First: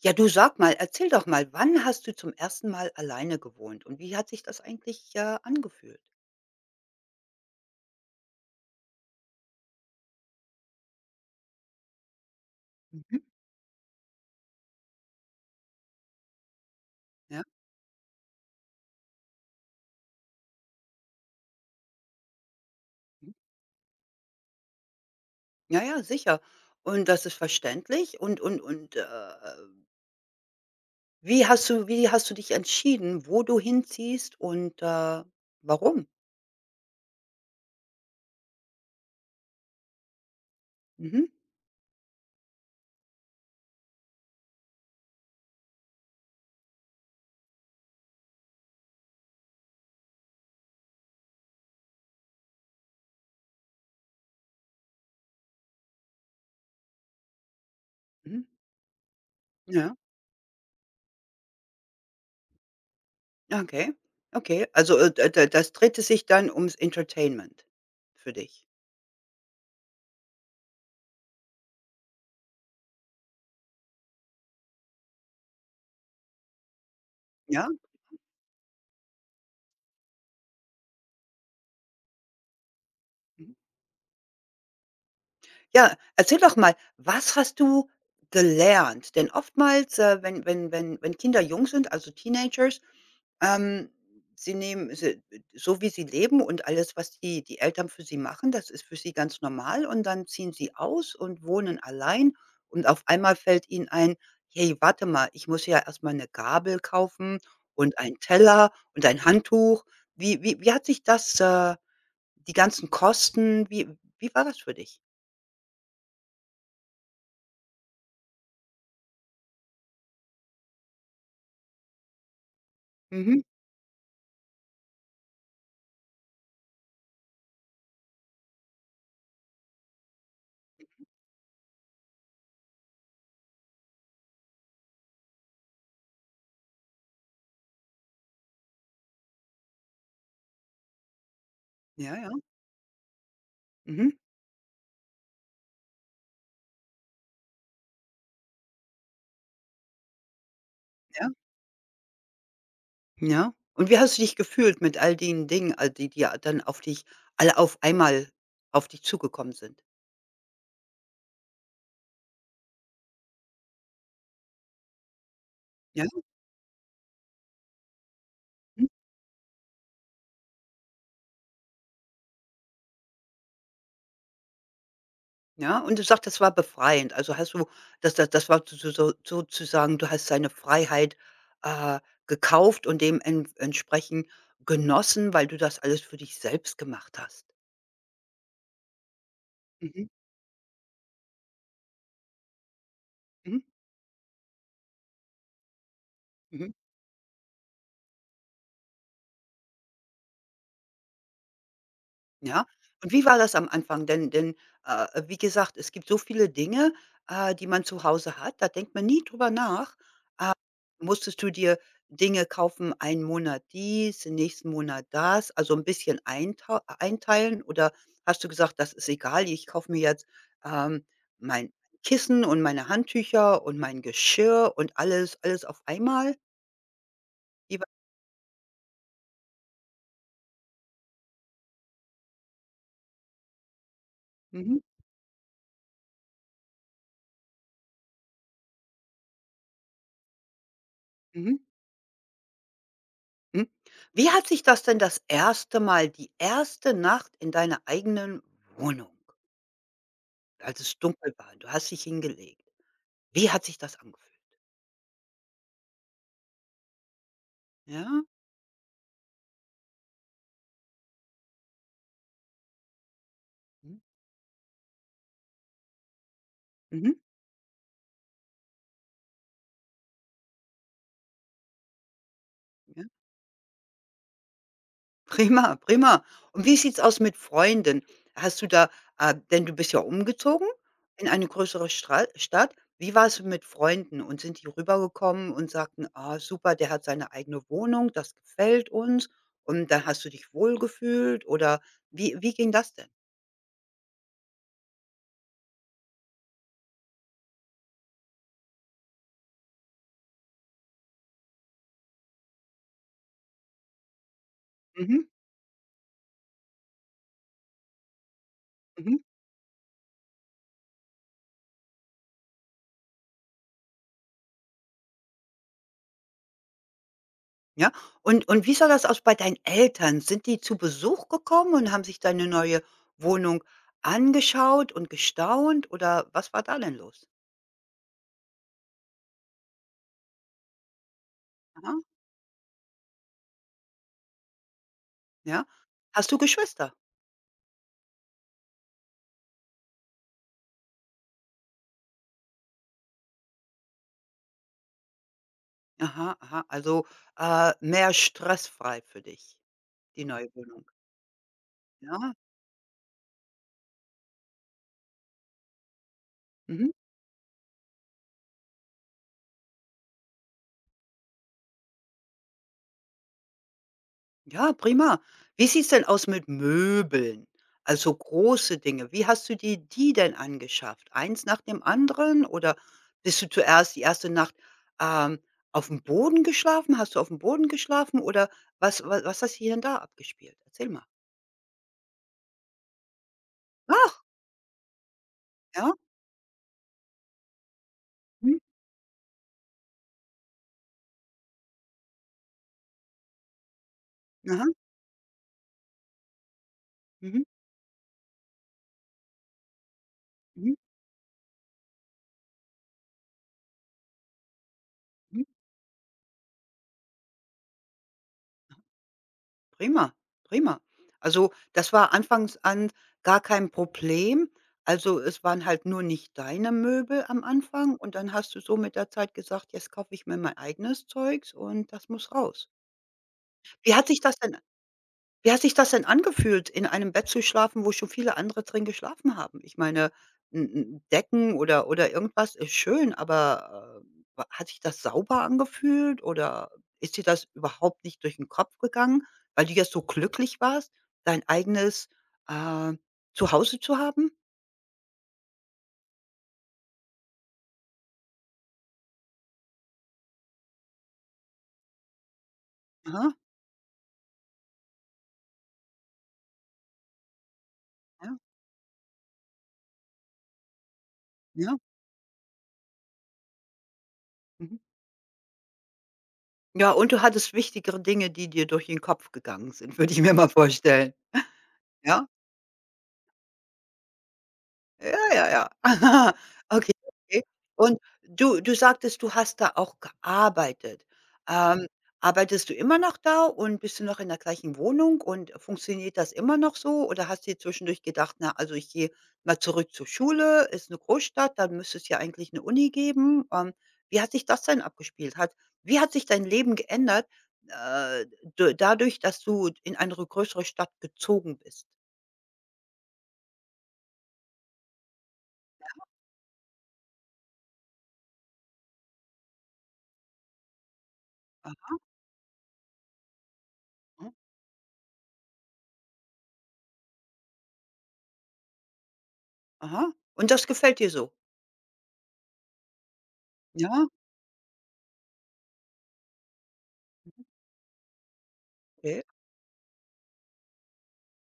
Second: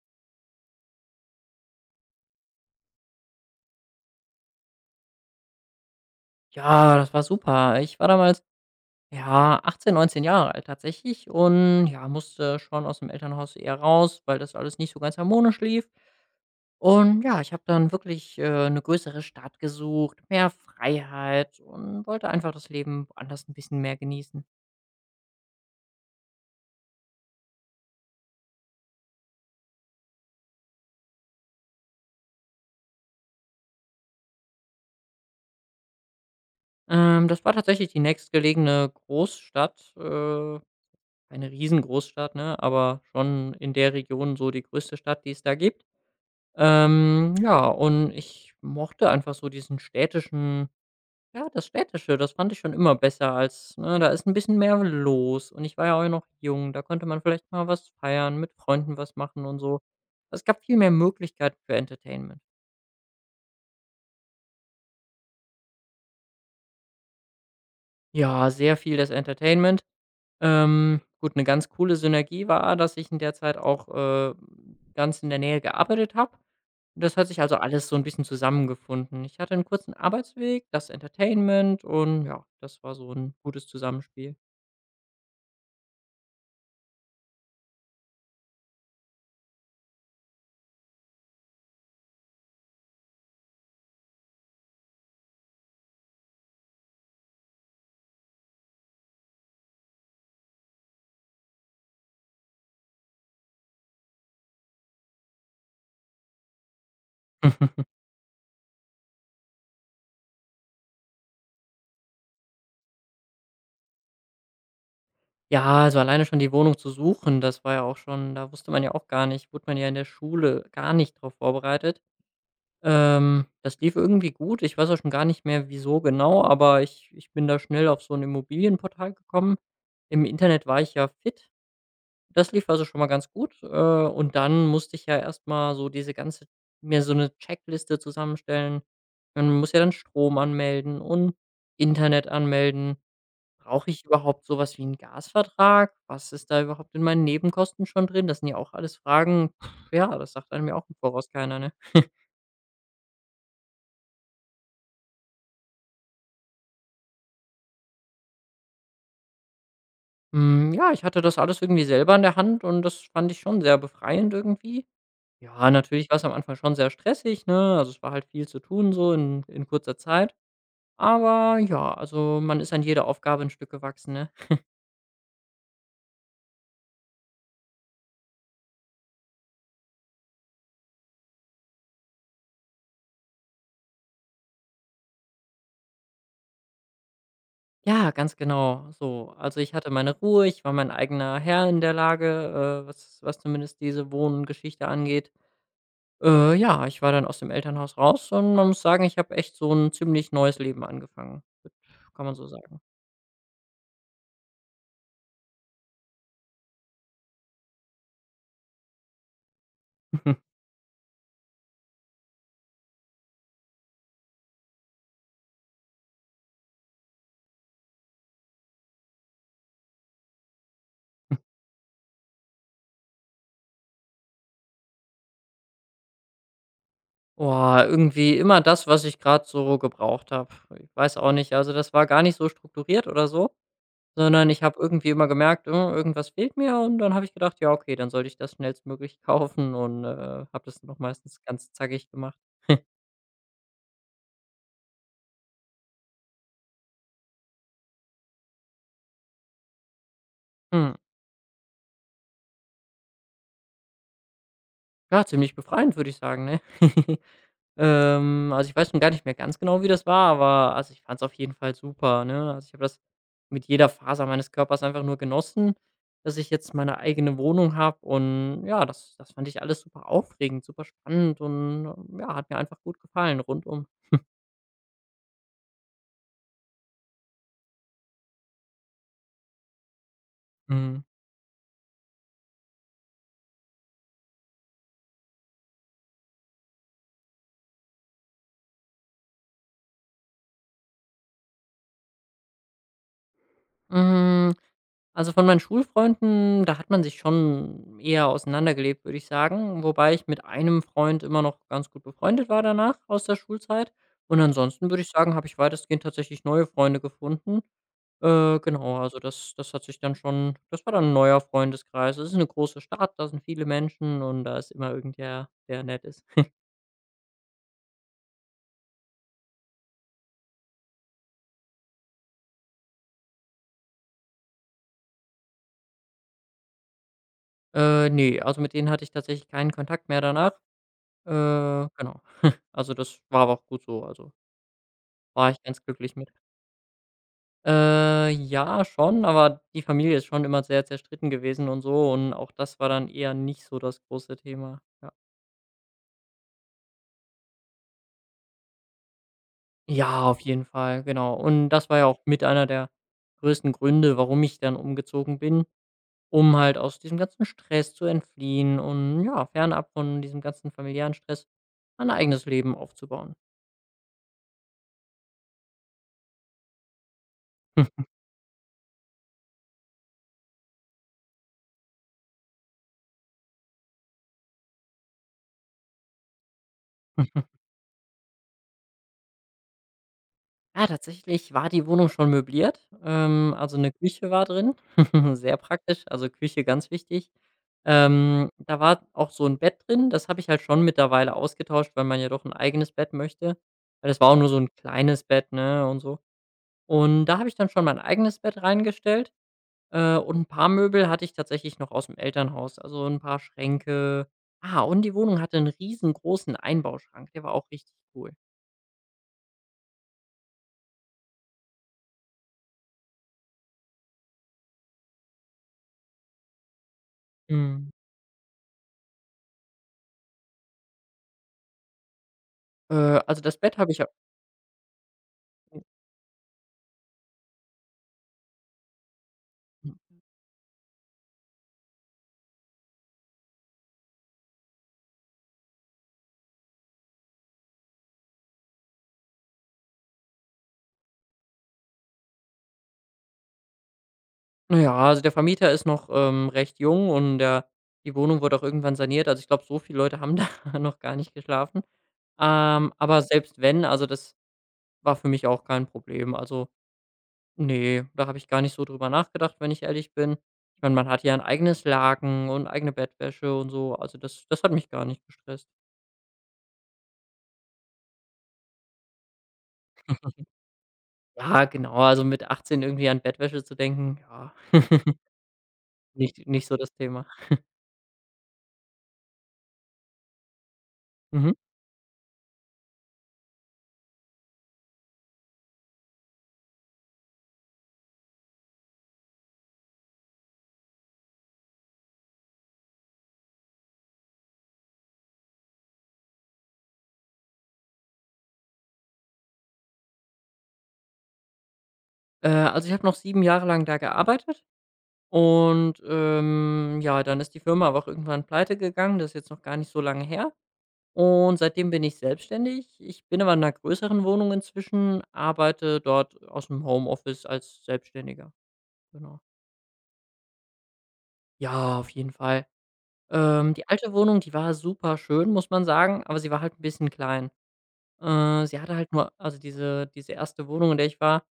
Ja, du, sag mal, erzähl doch mal, wann hast du zum ersten Mal alleine gewohnt und wie hat sich das eigentlich, angefühlt? Ja, das war super. Ich war damals, ja, 18, 19 Jahre alt tatsächlich und ja, musste schon aus dem Mhm. Elternhaus eher raus, weil das alles nicht so ganz harmonisch lief. Und ja, Ja? ich habe dann wirklich, 'ne größere Stadt gesucht, mehr Freiheit und wollte einfach das Leben Mhm. woanders ein bisschen mehr genießen. Ja, ja, sicher. Und das ist verständlich und wie hast du dich entschieden, wo du hinziehst, warum? Das war tatsächlich die nächstgelegene Großstadt, Mhm, keine Riesengroßstadt, ne, aber schon in der Region so die größte Stadt, die es da gibt. Ja, und ich mochte einfach so diesen städtischen, ja, das Städtische, das fand ich schon immer besser als, ne, da ist ein bisschen mehr los und ich war ja auch noch jung, da konnte man vielleicht mal was feiern, mhm. mit Freunden was machen und so. Ja, Es gab viel mehr Möglichkeiten für Entertainment. ja, okay. Okay, also, d d das drehte sich dann ums Entertainment für Ja, dich, sehr viel das Entertainment. Gut, eine ganz coole Synergie war, dass ich in der Zeit auch, ganz in der Nähe gearbeitet habe. Das hat sich also ja? alles so ein bisschen zusammengefunden. Ich hatte einen kurzen Arbeitsweg, das Entertainment und ja, das war so ein Mhm. gutes Zusammenspiel. Ja, erzähl doch mal, was hast du gelernt? Denn oftmals, wenn Kinder jung sind, also Teenagers, ähm, sie nehmen sie so wie sie leben und alles, was die Eltern für sie machen, das ist für sie ganz normal, und dann ziehen sie aus und wohnen allein und auf einmal fällt ihnen ein: „Hey, warte mal, ich muss ja erst mal 'ne Gabel kaufen und einen Teller und ein Handtuch.“ Wie hat sich das, die ganzen Kosten, wie war das für dich? Ja, also alleine schon die Wohnung zu suchen, das war ja auch schon, da wusste man ja auch gar nicht, wurde man ja in der Schule gar nicht drauf vorbereitet. Mhm. Das lief irgendwie gut. Ich weiß auch schon gar nicht mehr, wieso genau, aber ich bin da schnell auf so ein Immobilienportal gekommen. Im Internet war ich ja fit. Das lief also schon mal ganz gut, und dann musste ich ja erst mal so diese ganze, mir so eine Checkliste zusammenstellen. Man muss ja dann Strom anmelden und Ja, Internet ja. anmelden. Brauche ich Mhm. überhaupt sowas wie einen Gasvertrag? Was ist da überhaupt in meinen Nebenkosten schon drin? Das sind ja auch alles Fragen. Pff, ja, das sagt einem ja auch im Ja, Voraus keiner, ne? ja. Und wie hast du dich gefühlt mit all den Dingen, all die ja dann auf dich alle auf einmal auf dich zugekommen sind? Hm, ja, ich hatte das alles irgendwie selber in der Hand und das fand ich schon sehr befreiend irgendwie. Ja, Ja? natürlich war es am Anfang schon sehr stressig, ne? Also, es war halt viel zu Mhm. tun so in kurzer Zeit. Aber ja, also, man ist an jede Aufgabe ein Stück gewachsen, ne? Ja, und du sagst, das war befreiend. Also, hast du das war so sozusagen, du hast deine Freiheit, äh, gekauft und demen entsprechend genossen, weil du das alles für dich selbst gemacht hast. Ja, ganz genau, so. Also, ich hatte Mhm. meine Ruhe, ich war mein eigener Herr in der Lage, was was Mhm. zumindest diese Wohngeschichte angeht. Mhm. Ja, ich war dann aus dem Elternhaus raus und man muss sagen, ich habe echt so ein ziemlich neues Leben angefangen, kann man so Ja? sagen. Und wie war das am Anfang? Denn, wie gesagt, es gibt so viele Dinge, die man zu Hause hat, da denkt man nie drüber nach. Musstest du dir Dinge kaufen, einen Monat dies, den nächsten Monat das, also ein bisschen eintau einteilen, oder hast du gesagt: „Das ist egal, ich kaufe mir jetzt, ähm, mein Kissen und meine Handtücher und mein Geschirr und alles auf einmal?“ Oh, Wie war. irgendwie immer das, was ich gerade so gebraucht habe. Ich weiß auch nicht, also, das war gar nicht so strukturiert oder so, sondern ich habe Mhm, irgendwie immer gemerkt, irgendwas fehlt mir und dann habe ich gedacht: „Ja, okay, dann sollte ich das schnellstmöglich kaufen“ und, habe das noch meistens mhm. ganz zackig gemacht. Hm. Wie hat sich das denn das erste Mal, die erste Nacht in deiner eigenen Wohnung, als Hm, es dunkel war, du hast dich hingelegt. Wie hat sich das angefühlt? ja, ziemlich befreiend, würde ich sagen, ne? Ja? Also, ich weiß schon gar nicht mehr ganz genau, wie das war, aber also, ich fand es auf jeden Fall super, ne? Also, ich habe das mit jeder Mhm. Faser meines Körpers einfach nur genossen, dass ich jetzt meine Mhm. eigene Wohnung habe und ja, das fand ich alles super aufregend, super spannend und, ja, hat mir einfach gut Ja. gefallen rundum. Prima, prima. Und wie sieht's aus mit Freunden? Hast du da, denn du bist ja umgezogen Mhm. in eine größere Stra Stadt. Wie war's mit Freunden, und sind die rübergekommen und sagten: „Ah, super, der hat seine eigene Wohnung, das gefällt uns.“ Und dann hast du dich wohlgefühlt, oder wie ging das denn? Hm, also, von meinen Schulfreunden, da hat man sich schon eher auseinandergelebt, würde ich sagen, wobei ich mit einem Freund immer noch ganz gut befreundet war danach aus der Schulzeit. Und ansonsten würde ich Mhm. sagen, habe ich weitestgehend tatsächlich neue Freunde gefunden. Genau, Mhm. also das hat sich dann schon, das war dann 'n neuer Freundeskreis. Es ist eine große Stadt, da sind viele Menschen und da ist immer irgendwer, der nett ist. Ja. Und wie sah das aus bei deinen Eltern? Sind die zu Besuch gekommen und haben sich deine neue Wohnung angeschaut und gestaunt, oder was war da denn los? Ne, also mit denen hatte ich tatsächlich keinen Kontakt mehr danach. Aha, Genau. Also, das war aber auch gut so. Also, war ich ja. ganz glücklich mit. Hast du Geschwister? Ja, schon, aber die Familie ist schon immer sehr zerstritten gewesen und so und auch das war dann eher nicht so das große Thema. Ja. Aha, aha. Also, mehr stressfrei für dich, Ja, die auf neue jeden Wohnung. Fall, genau. Und das war ja auch Ja? mit einer der größten Gründe, warum ich dann umgezogen bin, um halt Mhm. aus diesem ganzen Stress zu entfliehen und ja, fernab von diesem ganzen familiären Stress ein eigenes Leben aufzubauen. Ja, prima. Wie sieht's denn aus mit Möbeln? Also große Dinge. Wie hast du dir die denn angeschafft? Eins nach dem anderen, oder bist du zuerst die erste Nacht, ähm, auf dem Boden geschlafen? Hast du auf dem Boden geschlafen, oder was hast du hier denn da abgespielt? Ja, Erzähl mal. tatsächlich war die Wohnung schon möbliert. Also eine Ach, Küche war drin, sehr ja. praktisch, also Küche ganz wichtig. Mhm. Da war auch so ein Bett drin, das habe ich halt schon mittlerweile ausgetauscht, weil man ja doch ein eigenes Bett möchte. Weil das war auch nur so Aha. ein kleines Bett, ne, und so. Und da Mhm. habe ich dann schon mein eigenes Bett reingestellt, und ein paar Mhm. Möbel hatte ich tatsächlich noch aus dem Elternhaus, also ein paar Schränke. Ah, und die Wohnung Mhm. hatte einen riesengroßen Einbauschrank, der war auch richtig cool. Prima, prima. Also, das war anfangs an gar kein Problem. Also, es waren halt nur nicht deine Möbel am Mhm. Anfang, und dann hast du so mit der Zeit gesagt: „Jetzt kaufe ich mir mein eigenes Zeugs und das muss raus.“ Also das Bett habe Wie ich ja, hat sich das denn, angefühlt, in einem Bett zu schlafen, wo schon viele andere drin geschlafen haben? Ich hm, meine, 'n Decken oder irgendwas ist schön, aber, wa hat sich das sauber angefühlt, oder ist dir das überhaupt nicht durch den Kopf gegangen, weil du jetzt so glücklich warst, dein eigenes, äh, Zuhause zu haben? naja, also der Vermieter ist noch, recht jung und der, die Wohnung wurde auch irgendwann saniert. Also, ich glaube, so viele Leute haben da noch gar nicht geschlafen. Aber Aha, selbst wenn, also das war für mich auch kein Problem. Also, nee, da ja, habe ich gar nicht so drüber nachgedacht, wenn ich ehrlich bin. Ich meine, man hat ja ein ja, eigenes Laken und eigene Bettwäsche und so. Also, das hat mhm. mich gar nicht gestresst. Ja, und du hattest wichtigere Dinge, die dir durch den Kopf gegangen sind, würde ich mir mal vorstellen, Ja, genau, also ja? mit 18 irgendwie an Bettwäsche zu denken, ja, Ja, ja, ja. nicht so das Okay, Thema. okay. Und du sagtest, du hast da auch gearbeitet. Mhm. Ähm, arbeitest du immer noch da und bist du noch in der gleichen Wohnung und funktioniert das immer noch so? Oder hast du dir zwischendurch gedacht: „Na, also ich gehe mal zurück zur Schule, ist eine Großstadt, dann müsste es ja eigentlich eine Uni geben.“ wie hat sich das denn abgespielt? Hat Wie hat sich dein Leben geändert, äh, d dadurch, dass du in eine größere Stadt gezogen bist? Also ich habe noch 7 Jahre lang da gearbeitet. Und, ja, dann ist die Firma aber auch irgendwann pleite gegangen. Das ist jetzt noch gar nicht so lange her. Und seitdem Aha, bin ich selbstständig. Ich bin aber in einer größeren Wohnung inzwischen, arbeite dort aus dem Homeoffice als Selbstständiger. Genau. aha. Und das gefällt dir so? Ja, auf jeden Fall. Die Ja, alte Wohnung, die war super schön, muss man sagen, aber sie war halt ein bisschen klein. Sie hatte halt okay. nur, also diese erste Wohnung, in der ich war,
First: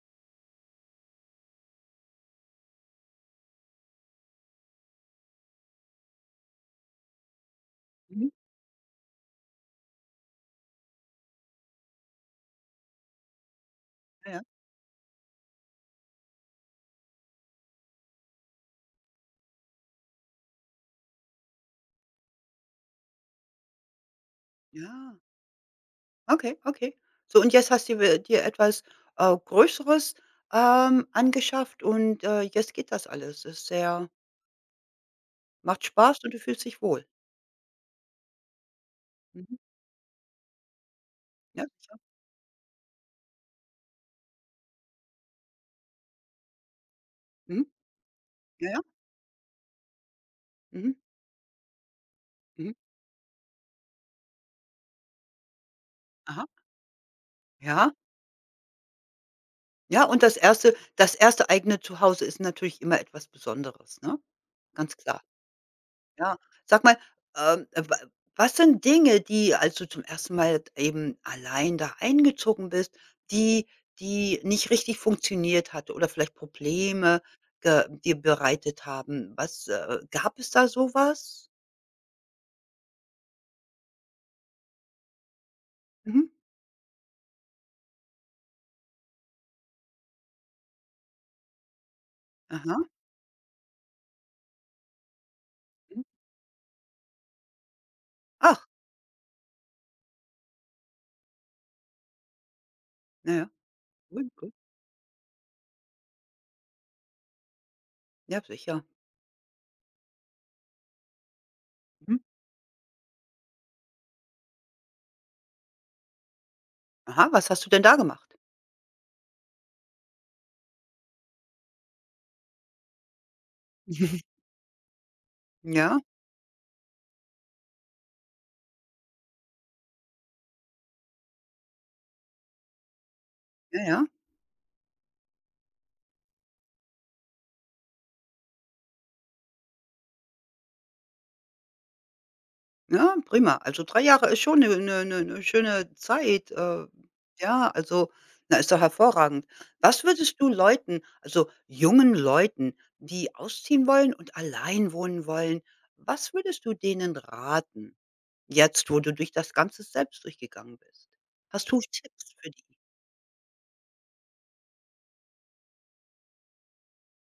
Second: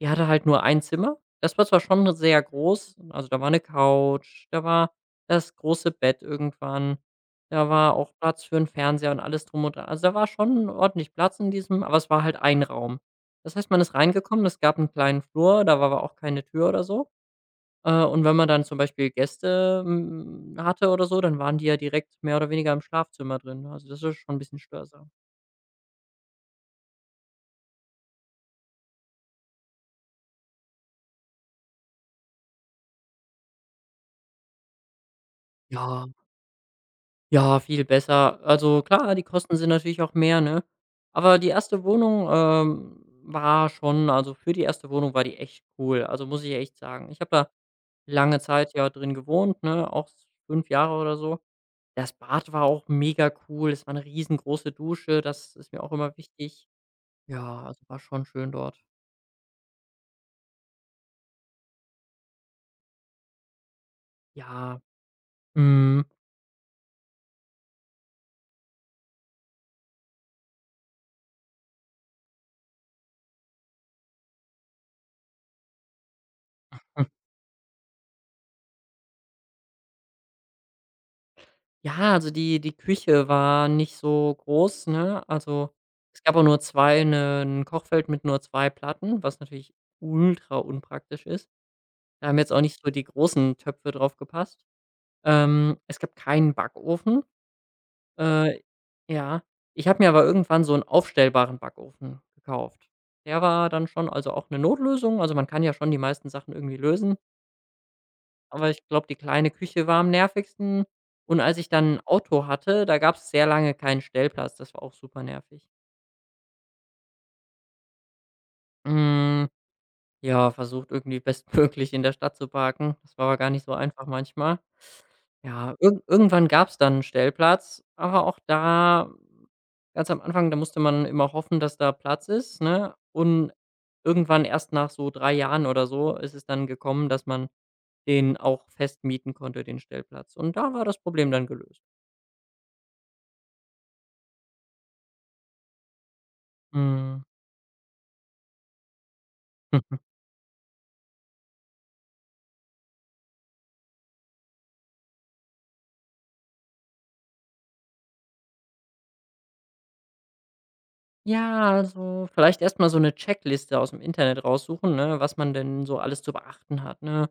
die hatte halt nur ein Zimmer. Das war zwar schon sehr groß, also da war eine Couch, da war das große Bett irgendwann, da war auch Mhm, Platz für einen Fernseher und alles drum und dran. Also, da war schon ordentlich Platz in diesem, aber es war halt ein Raum. Das heißt, man ist ja, ja, reingekommen, es gab einen kleinen Flur, da war aber auch keine Tür oder so. Und wenn man dann zum Beispiel Gäste, hm, hatte oder so, dann waren die ja direkt mehr oder weniger im Schlafzimmer drin. Also, das ist schon ein bisschen steuersam. ja. Okay, okay. So, und jetzt hast du we dir etwas, Größeres, angeschafft und, jetzt geht das alles. Ist sehr Macht Ja. Spaß und du fühlst dich wohl. Ja, viel besser. Also klar, die Kosten Mhm. sind natürlich auch mehr, ne? Aber die Ja, erste sicher. Wohnung, war schon, also für die erste Wohnung war die echt cool. Also, muss ich echt sagen. Ich habe da Mhm. lange Ja, Zeit ja. ja drin gewohnt, ne, auch fünf Mhm. Jahre oder so. Das Bad war Mhm. auch mega cool. Es war eine riesengroße Dusche, das ist mir auch immer Aha. wichtig. Ja, also Ja. war schon schön dort. Ja, und das erste eigene Zuhause ist natürlich immer etwas Besonderes, ne? Ja, Ganz klar. mhm. Ja. Sag mal, wa was sind Dinge, die, als du zum ersten Mal eben allein da eingezogen bist, die nicht richtig funktioniert hat oder vielleicht Probleme ge dir bereitet haben? Was, äh, gab es da sowas? Ja, also die Küche war nicht so groß, ne? Also, es Mhm. gab auch nur zwei, 'n Kochfeld mit nur 2 Platten, was natürlich ultra unpraktisch ist. Da haben jetzt auch Aha. nicht so die großen Töpfe drauf gepasst. Es Mhm. gab keinen Backofen. Äh, Ach, ja, ich habe mir aber irgendwann so einen aufstellbaren Backofen gekauft. na Der ja, war dann schon, gut, also auch gut. eine Notlösung. Also, man kann ja schon die meisten Sachen irgendwie lösen. Ja, Aber ich sicher. glaube, die kleine Küche war am nervigsten. Und als ich dann 'n Mhm. Auto hatte, da gab's sehr lange keinen Stellplatz. Das war auch super nervig. Aha, was hast du denn da gemacht? Hm, ja, versucht irgendwie bestmöglich in der Stadt zu parken. Das war aber gar nicht so einfach manchmal. Ja, Ja, irgendwann gab's dann 'n Stellplatz, aber auch da ganz am Anfang, da musste man immer hoffen, dass da Platz ist, ne? Und ja, ja. irgendwann erst nach so 3 Jahren oder so ist es dann gekommen, dass man den auch fest mieten konnte, den Stellplatz. Und da war das Problem dann gelöst. Ja, prima. Also 3 Jahre ist schon eine schöne Zeit. Mhm. Ja, also, na, ist doch hervorragend. Was würdest du Leuten, also jungen Leuten, die ausziehen wollen und allein wohnen wollen, was würdest du denen raten, jetzt, wo du durch das Ganze selbst durchgegangen bist? Ja, Hast du also Tipps für vielleicht erst die? mal so eine Checkliste aus dem Internet raussuchen, ne, was man denn so alles zu beachten hat, ne?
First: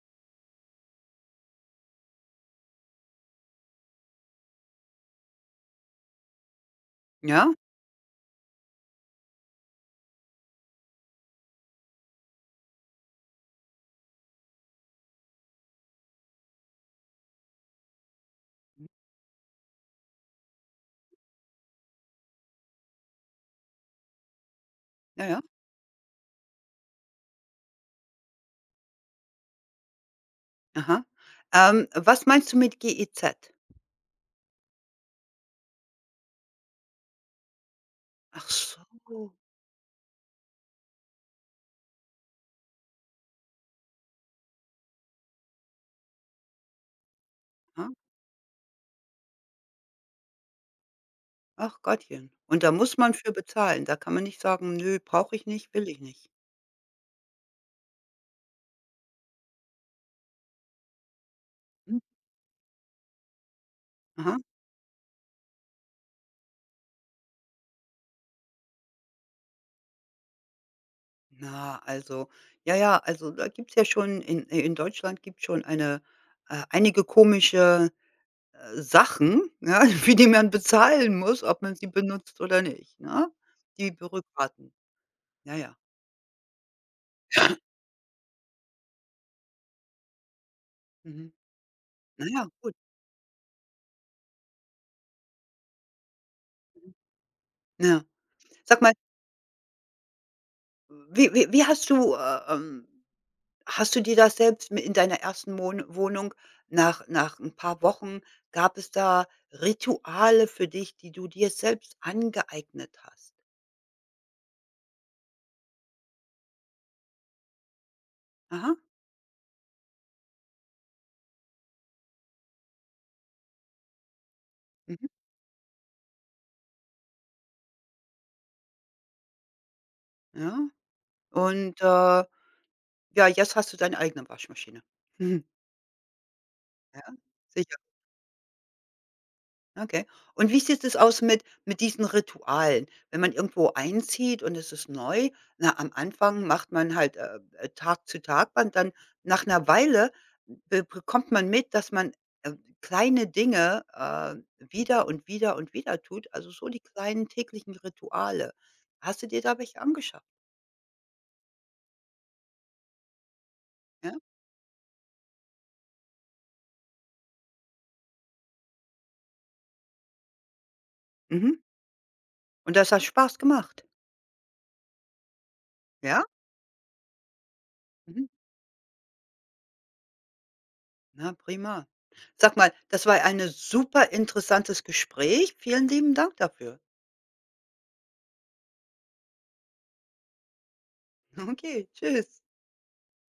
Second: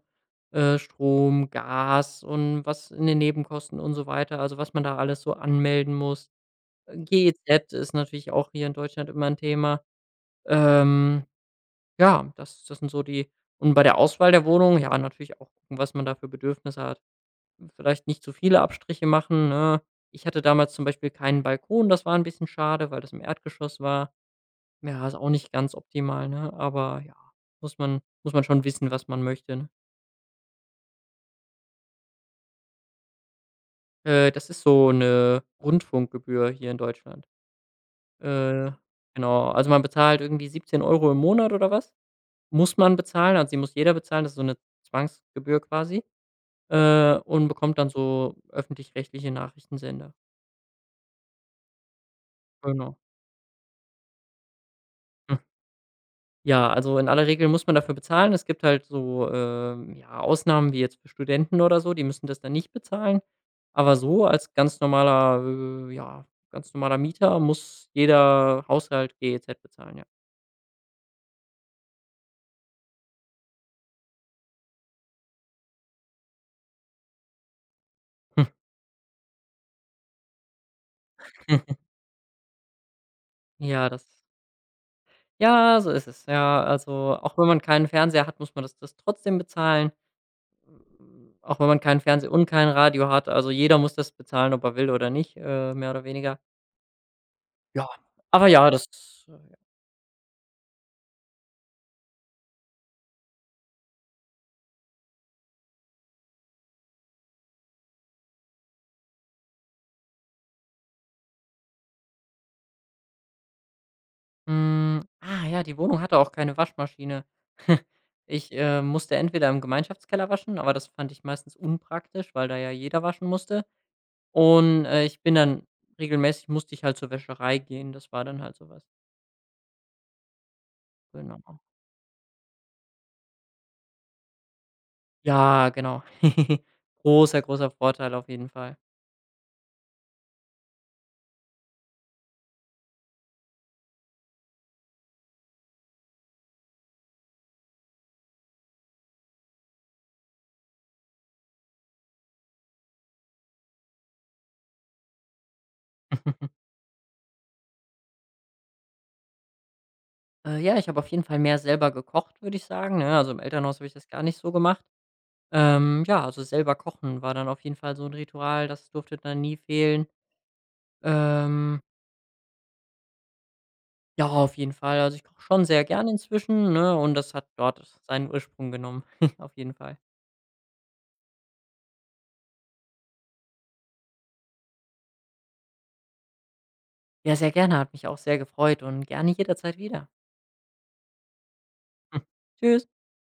Strom, Gas und was in den Nebenkosten und so weiter, also, was man da alles so anmelden muss. Ja? GEZ ist natürlich auch hier in Deutschland immer ein Thema. Ähm, ja, das sind so die, und bei der Auswahl der Wohnung, ja, natürlich auch gucken, was man da für Bedürfnisse hat. Vielleicht nicht zu viele Abstriche machen, ne? Ich hatte damals zum Beispiel keinen Balkon, das war ein bisschen schade, weil das im Erdgeschoss war. Ja, ist Ja, auch ja. nicht ganz optimal, ne? Aber ja, muss man schon wissen, was man möchte, ne? Aha. Was meinst du mit GEZ? Das ist so eine Rundfunkgebühr hier in Deutschland. Ach Äh, so. genau, also man bezahlt irgendwie 17 € im Monat oder was? Muss man bezahlen, also die muss jeder bezahlen, das ist so eine Zwangsgebühr quasi, und bekommt dann Ah. so öffentlich-rechtliche Nachrichtensender. Ach Gottchen. Und da Genau. muss man für bezahlen. Da kann man nicht sagen: „Nö, brauche ich nicht, will ich nicht.“ Ja, also in aller Regel muss man dafür bezahlen. Es gibt halt so, ja, Ausnahmen wie jetzt für Studenten oder so, Mhm. die müssen das dann nicht bezahlen. Aber so Aha. als ganz normaler, ja, ganz normaler Mieter muss jeder Haushalt G, E, Z bezahlen, ja. Na, also ja, ja, also da gibt's ja schon, in Deutschland gibt's schon eine einige komische, Sachen, ja, für die man bezahlen muss, ob man sie benutzt oder nicht, ne? Ja, Die das, Bürokraten. Ja, ja. ja, so ist es. Ja, also auch wenn man keinen Fernseher hat, muss man das trotzdem bezahlen. Mhm. Hm, auch wenn man keinen Na Fernseher und ja, kein gut. Radio hat. Also jeder muss das bezahlen, ob er will oder nicht, mehr oder weniger. Ja, Na ja. aber ja, Sag das. mal, wie hast du, hast du dir das selbst mi in deiner ersten Mon Wohnung nach ein paar Wochen, gab es da Rituale für dich, die du dir selbst angeeignet hast? Hm, ah ja, die Wohnung hatte auch keine Waschmaschine. Ich, Aha, musste entweder im Gemeinschaftskeller waschen, aber das fand ich meistens unpraktisch, weil da ja jeder waschen musste. Und, mhm, ich bin dann regelmäßig, musste ich halt zur Wäscherei gehen. Das war dann halt sowas. ja. Genau. Und, ja, jetzt hast du deine eigene Waschmaschine. Mhm, Ja, genau. ja, Großer, sich. großer Vorteil auf jeden Fall. Okay. Und wie sieht es aus mit diesen Ritualen? Wenn man irgendwo einzieht und es ist neu, na, am Anfang macht man halt, Tag zu Tag, und dann nach einer Weile be bekommt man mit, dass man, äh, kleine Dinge, wieder und wieder und wieder tut, also so die kleinen täglichen Rituale. Hast du dir da welche angeschafft, Ja, ich habe auf jeden Fall mehr selber gekocht, würde ich sagen, ne? Also, im Elternhaus habe ich das ja? gar nicht so gemacht. Ja, also selber kochen war dann auf jeden Fall so ein Ritual, das durfte dann nie fehlen. Mhm. Ähm Und das hat Spaß gemacht, Ja, auf jeden Fall. Also, ich koche schon sehr gerne ja? inzwischen, ne, und das hat dort Mhm. seinen Ursprung genommen, auf jeden Fall. Na, prima. Sag mal, das war ein super interessantes Gespräch. Vielen lieben Dank dafür. Ja, sehr gerne, hat mich auch sehr gefreut und gerne jederzeit wieder. Okay, tschüss. Tschüss.